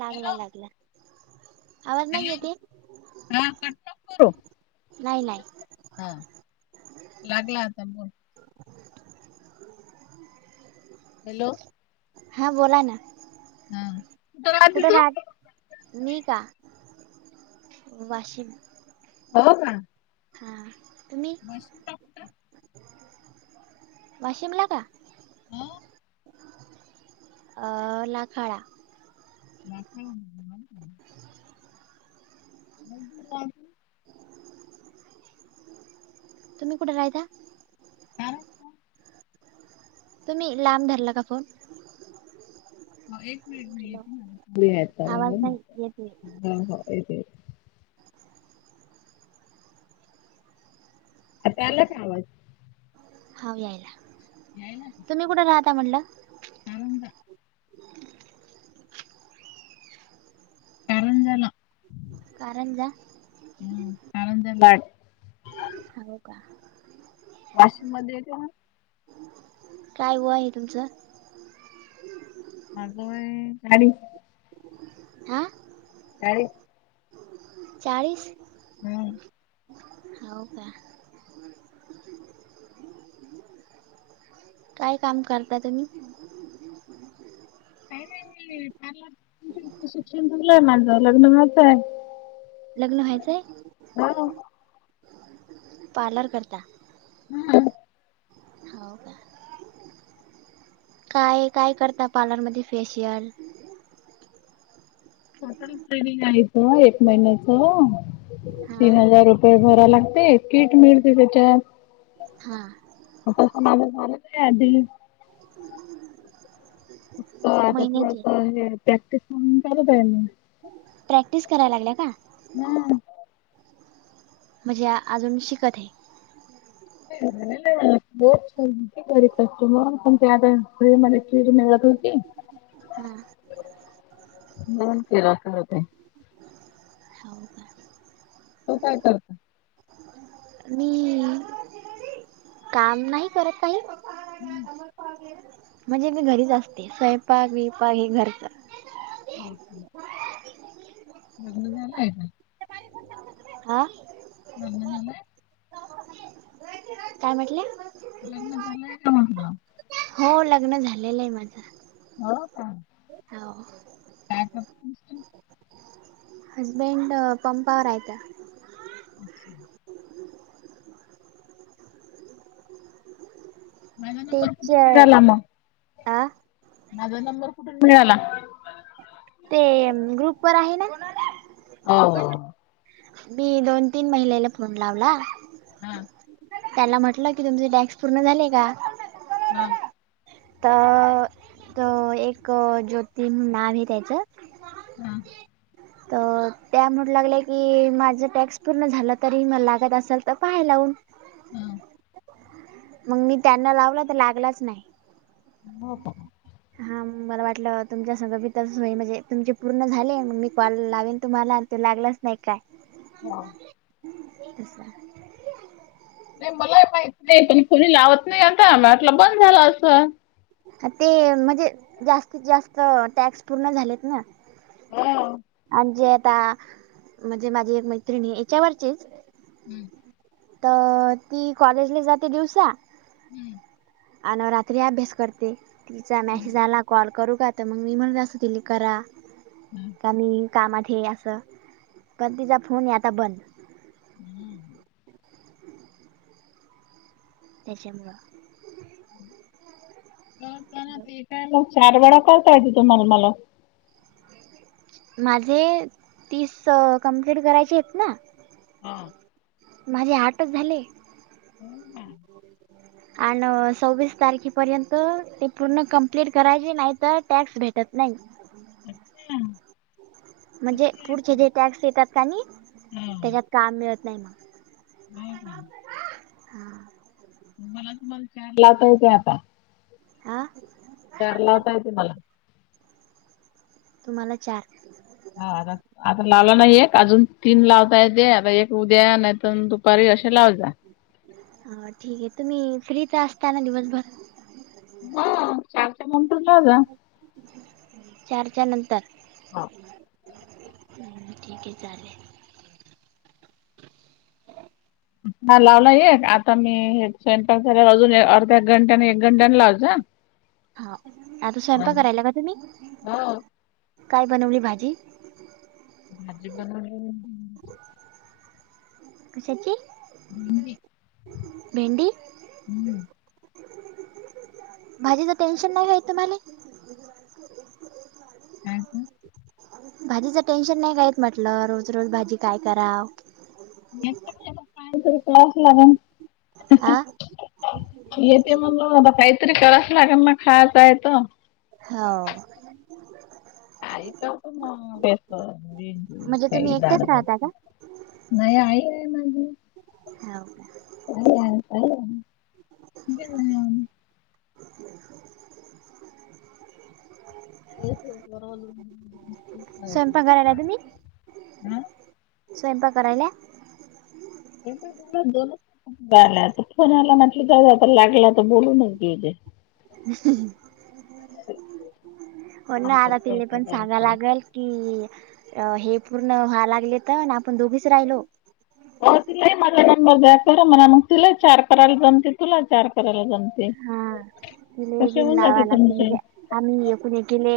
लागला लागला. आवाज नाही येते हॅलो [unintelligible] नाही नाही. [unintelligible] लागला आता बग. हॅलो. हां बोला ना. हम. कुठं? राहती मी का वाशिम. हो का? हा तुम्ही? [unintelligible] वाशीमला का? हो. अ नाकाळा. म [unintelligible] [inaudible] [unintelligible] तुम्ही कुठे राहयता? का? तुम्ही लांब धरला का फोन. एक मिनिट मी हॅलो आवाज नाही येते [unintelligible] हो येत येतं. आता आला का? आवाज हाव यायला. यायला ना. तुम्ही कुठं राहता म्हटलं? [unintelligible] कारंजा. हम् कारंजा. हो का? वाशिम मध्ये येते ना. काय? वय आहे तुमचं माझं वय चाळीस. हा अ [unintelligible] चाळीस! हम्. होव का? काय काम करता तुम्ही? काय नाही मी पार्लर [inaudible] शिक्षण झालंय माझं लग्न व्हायचं हे. लग्न व्हायचंय? पार्लर करता. हम्म. हाव. काय-काय करता पार्लरमध्ये फेशियल? [unintelligible] ट्रैनिंग आहेच व्हय एक महिन्याच? हा तीन हजार रुपये भराव लागते, किट मिळते त्याच्यात. हा [unintelligible] नाय आधी. [inaudible] फक्त आता थोडस महिन्याचे हे प्रॅक्टिस म्हणुन चालू द्या याला. प्रॅक्टिस कराया लागल्या का? हम्म. म्हणजे अजून शिकत हे. अरे देवा [unintelligible] कस्टमर पण ते आता [unintelligible] मध्ये किळ निघत होती. ह्म. मग फिरत तर होते. होव काय? तु काय करते? [inaudible] मीं काम नाही करत काही. [inaudible] म्हणजे मी घरीच असते, स्वयंपाक-बियपाक हे घरच [unintelligible] लग्न झालं हाय का? आं लग्न झालं? काय म्हटलं? लग्न झालंय का म्हटलं? होव, लग्न झालेलं हे माझं. होव का, हो काय करतीस तु? हजबेंड अं पंपा वर राहत्या. [inaudible] माझा नंबर कुठून तेच्याय मग आं माझा नंबर कुठून मिळाला? ते ग्रुप वर आहे ना. आं मी दोन-तीन महिलेले फोन लावला. ह्म. त्याला म्हटलं, की तुमचे टास्क पूर्ण झाले का? अं. तर- तर एक ज्योति म्हणू नाव हे त्याचं हम. तर त्यामुळे लागल्या की माझं टॅक्स पूर्ण झालं तरी मला लागत असल तर पाहा लावून. हां. मग मी त्यांना लावलं तर लागलाच नाही. हो का? हा मला वाटलं तुमच्या सगं भितर सोय म्हणजे तुमचे पूर्ण झालेग मी कॉल लावेन तुम्हाला ते लागलाच नाही काय. हा. [unintelligible] नाही मलाही माहती नाही पण कुणी लावत नाही आता मला आटलं बंद झालं असंल. ते म्हणजे जास्तीत जास्त टॅक्स पूर्ण झालेत ना. हो आणि जे आता म्हणजे माझी एक मैत्रिणी याच्यावरचीच हम्म. तर ती कॉलेजला जाते दिवसा हम्म अन रात्री अभ्यास करते तिचा मॅसे आला कॉल करू का? तर मग मी म्हण असं तरी करा. हम्. आणि कामात हे असं पण तिचा फोन आहे आता बंद. हम्म. त्याच्यामूळ हम्. हॅलो. [unintelligible] चार वडापाव खायच होत माझं मला. माझे तीस कंम्प्लीट करायचे आहेत ना. हां. माझे आठच झाले. आणि सव्वीस तारखेपर्यंत ते पूर्ण कंप्लीट करायचे नाहीतर टॅक्स भे टत नाही. अच्छा. म्हणजे पुढचे जे टॅक्स येतात का नाही त्याच्यात काम मिळत नाही मग. हो का? हा. मला तुम्हाला चार लावता येते आता. हा. चार लावता येते मला. तुम्हाला चार हा आ आता लावला ना एक अजून तीन लावता येत आता एक उद्या नाहीतर दुपारी असे लाव जा. ह ठीक आहे. तुम्ही फ्रीच असता ना दिवसभर? हो चारच्यानंतर लाव जा. चारच्यानंतर ठीक आहे चालेल. हा लावला एक आता मी हे स्वयंपाक झाल्या अजून अर्ध्या घंटानी एक घंट्यानी लावच. हा आता स्वयंपाक करायला का तुम्ही हो काय बनवली भाजी? भाजी बनवली म्हणून कशाची भेंडी भेंडी भाजीचं टेन्शन नाही काय तुम्हाले? काय ते? भाजीचं टेन्शन नाही घ्यात म्हटलं रोज रोज भाजी काय करा? [unintelligible] क्लास लागणं आं येते मग मला काहीतरी कराचं लागन ना खाया प्यायचं हाव म्हणजे तुम्ही एकटेच राहता का [unintelligible] नाही आई आहे माझी हो का [unintelligible] [unintelligible] [unintelligible] स्वयंपाक कराला तूम्ही? हा स्वयंपाक करायला? स्वयंपाक झाला दोनच झालं आता फोन आला म्हटलं जावा तर लागेल आता बोलूनच घेऊ दे हम्म हो ना नंतर आता तिले पण सांगाव करतो लागल की हे पूर्ण व्हा लागले तर ना आपण दोघीच राहिलो हो तिलाही माझा नंबर द्या कर म्हणा मग तिला चार करायला जमते तुला चार करायला जमते हा तिले तसे बिन होऊन नावा जाते लागते तुमचे म्हणजे आम्ही एकेमेकीले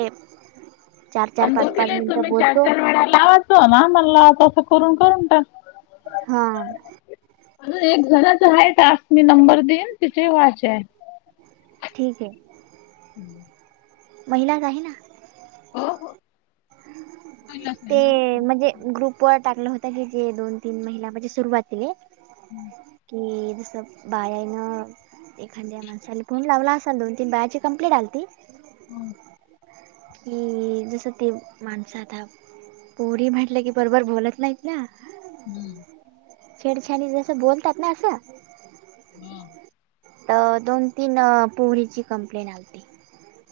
पण दोघिले तुम्ही चार, चार वेळा लावातो ना मला तसं करून पण टा हा अ एक जणाच आहे टास्क मी नंबर देईन तिचे व्हायच हाय ठीक आहे ह [inaudible] महिलाच आहे ना. हो हो पाहिलाच नाही ना तेव्हा टाकलं होता की जे दोन, तीन महिला म्हणजे सुरुवातीले हम्म की तसं बाळ हाय ना एखांद्या माणसाला फोन लावला असाल दोन, तीन बाळाची कंप्लीट आलती. हा कि जसं ती माणसं आता पोरी म्हटलं की बरोबर बोलत नाहीत ना हम्म छेडछाडी जसं बोलतात ना असं हा तर दोन-तीन अं पोरीची कंप्लेंट आलती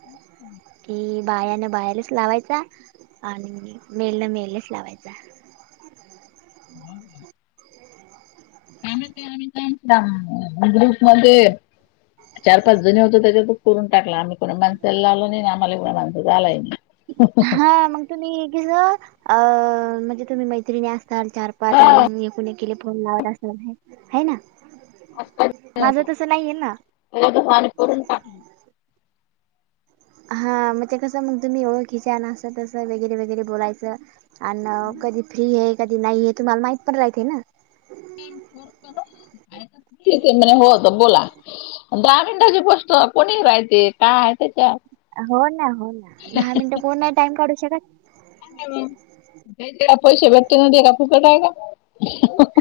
हं की बायानं बायालाच लावायचा. आणि मेलनं मेलेलाच लावायचा. [inaudible] त्यामुळे तर आम्ही चान्स लावणार. ग्रुप मध्ये चार, पाच जणी होत. त्याच्यात करून टाकला आम्ही त्यांना याला ही आम्हा ही आला नाही. हो हा मग तुम्ही एक अ म्हणजे तुम्ही मैत्रिणी असताल. चार, पाच आणि मग ऐकुऐक फोन लावत. असनार हाय ना? माझं तसं नाहीये ना. तेवढ्यातच आम्ही करून टाकलं [unintelligible] हा मग ते कस, मग तुम्ही ओळखीच्या ना अस तसं वगैरे वगैरे बोलायचं. अन कधी फ्री आहे, कधी नाही आहे, तुम्हाला माहित पण रहात ना. [unintelligible] हो होत बोला दहा मिनिटांचे पोचतो कोणी राहते. काय आहे त्याच्यात हो ना हो ना दहा मिनिटं कोण नाही. टाइम काढू शकत. पैसे भेटते ना ते काय फुकट आहे का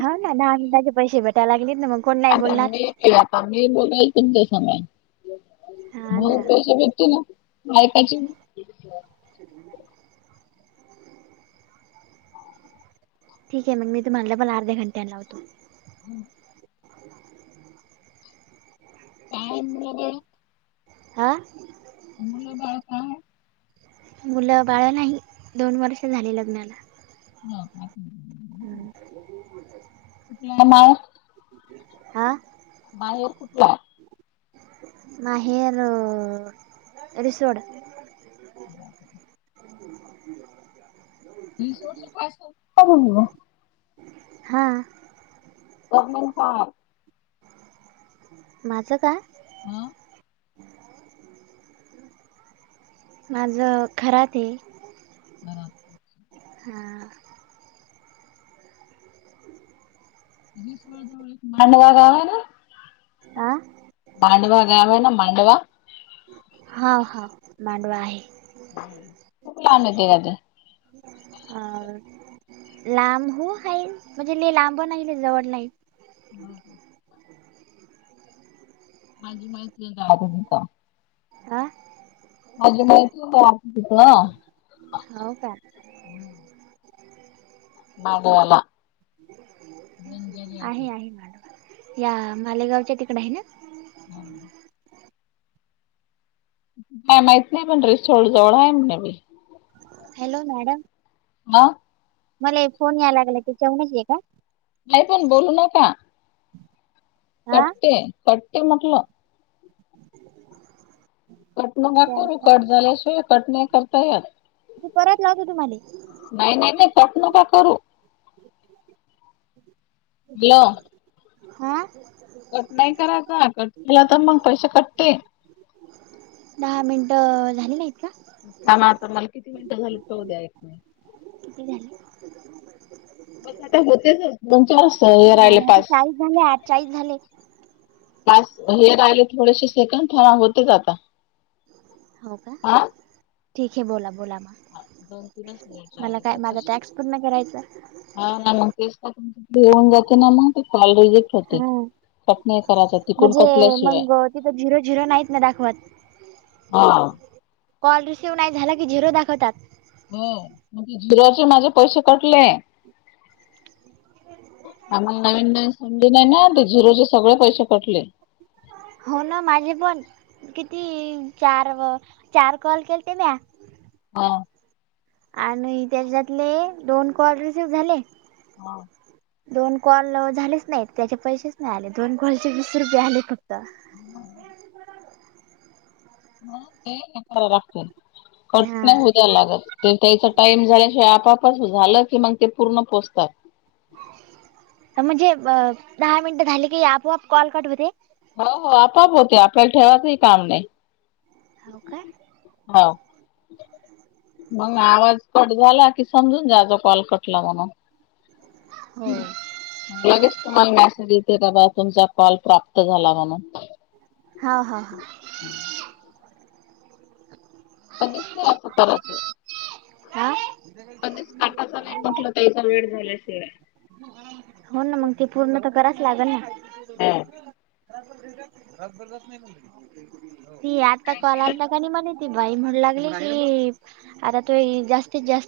हा ना दहा मिनिटाचे पैसे भेटायला लागलेत. ना मग कोण नाही बोलणार? ते आता मी बोलायले तुमच्या सोबत हा मग ना. पैसे भेटतेच ना? माय [unintelligible] ठीक आहे. मी तुम्हाला डबल अर्ध्या घंटे ने लावतो. हं काय माहित बाबा हा मुलं बाळ काय आहे? मुलं बाळ नाही. दोन वर्ष झाली लग्नाला ह का हम्म [inaudible] प्लॅन आहे. हा बाहेर कुठला आहे? बाहेर अग सोड ह [inaudible] [inaudible] ती सोड च्या काय सोड हा प्रॉब्लेम काय आहे. माझं काय? ह माझं खराते बर हा विसवळ जवळ एक मांडवा गाव आहे. ना आं मांडवा गाव आहे. ना मांडवा हा हा मांडवा आहे. खूप लांब येते का गं [inaudible] अ लांबू आहे म्हणजे लय लांबो नाही लय जवडं नाही. [unintelligible] माझी माहिती आहे द्यायची तिथं. हा माझी माहिती द्यायची तिथं. हा का. मामावाला आहे आहे मॅडम या मालेगावच्या तिकड आहे ना. हा. काय माहीत नाही पण ड्रेस शो जवळ आहे म्हण बाई. Hello madam. हा. मला एक फोन यायला लागला की हेच्यावणच आहे का? नाही पण बोलू नका. हा कट्टे कट्टी म्हटलं. [inaudible] [unintelligible] करुन चालतं कट झाल्याशिवाय कट नाही करता येत. मी परत लावतो तुम्हाला नाही नाही ते कट नका करू [unintelligible] [inaudible] [unintelligible] हा.. कट नाही करायचा कट केला तर मग पैसे कटते. दहा मिनिटं झाली नाहीत का? थांबा आता मला किती मिनटं झाली पाहुद्या एक मिनिटं. किती झाले? बस आता होतेच आहेत दोन चार असं राहिले झालं तास. चाळीस झाले आज चाळीस झाले तास हे राहिले थोडेसे सेकंड था होतेच आता. हो का? हा ठीक आहे बोला बोला म. दोन तीनच मिनिट मला राहिले काय ते माझा कसे टॅक्स पूर्ण करायचाय. हा नाम होऊन [unintelligible] होते, हा कट नाही करायचा तिकून म्हणजे कटल्याशिवाय. मग तिथं झिरो झिरो नाहीत ना दाखवत हा. कॉल रिसिव्ह नाही झाला की झिरो दाखवतात. हो. मग झिरोचे माझे पैसे कटले. आम्ही नवीन नवीन समजी नाही ना ते झिरोचे सगळे पैसे कटले. हो ना माझे पण. किती, चार व चार कॉल केलते म्या. हा. आणि त्याच्यातले दोन कॉल रिसिव्ह झाले हा. दोन कॉल झालेच नाही त्याचे पैसेच नाही आले, दोन कॉलचे वीस रुपये आले फक्त. [unintelligible] कट करायला लागतेन कट हा नाही होऊ द्याय लागत ते. त्याचा टाइम झाल्याशिवाय आपोपच झालं की मग ते पूर्ण पोचतात. म्हणजे दहा मिनट झाली की आपोआप कॉल कट होते. हो हो आपोआप होते आपल्याला ठेवायचंही काम नाही. हो काय ते? हो. मग आवाज कट झाला कि, समजून जाचा कॉल कटला म्हणून! हो लगेच तुम्हाला मेसेज येते बा! तुमचा कॉल प्राप्त झाला म्हणून! हा! हा!. कधीच नाही असं करायचं! आहे! ! काटायच नाही म्हटलं! त्याचा वेळ झाल्याशिवाय हो ना मग, ते पूर्ण तर कराच लागल ना? ह! ती आता कॉल आलता! म्हणे ती बाई म्हणू लागली की, आता तू जास्तीत जास्त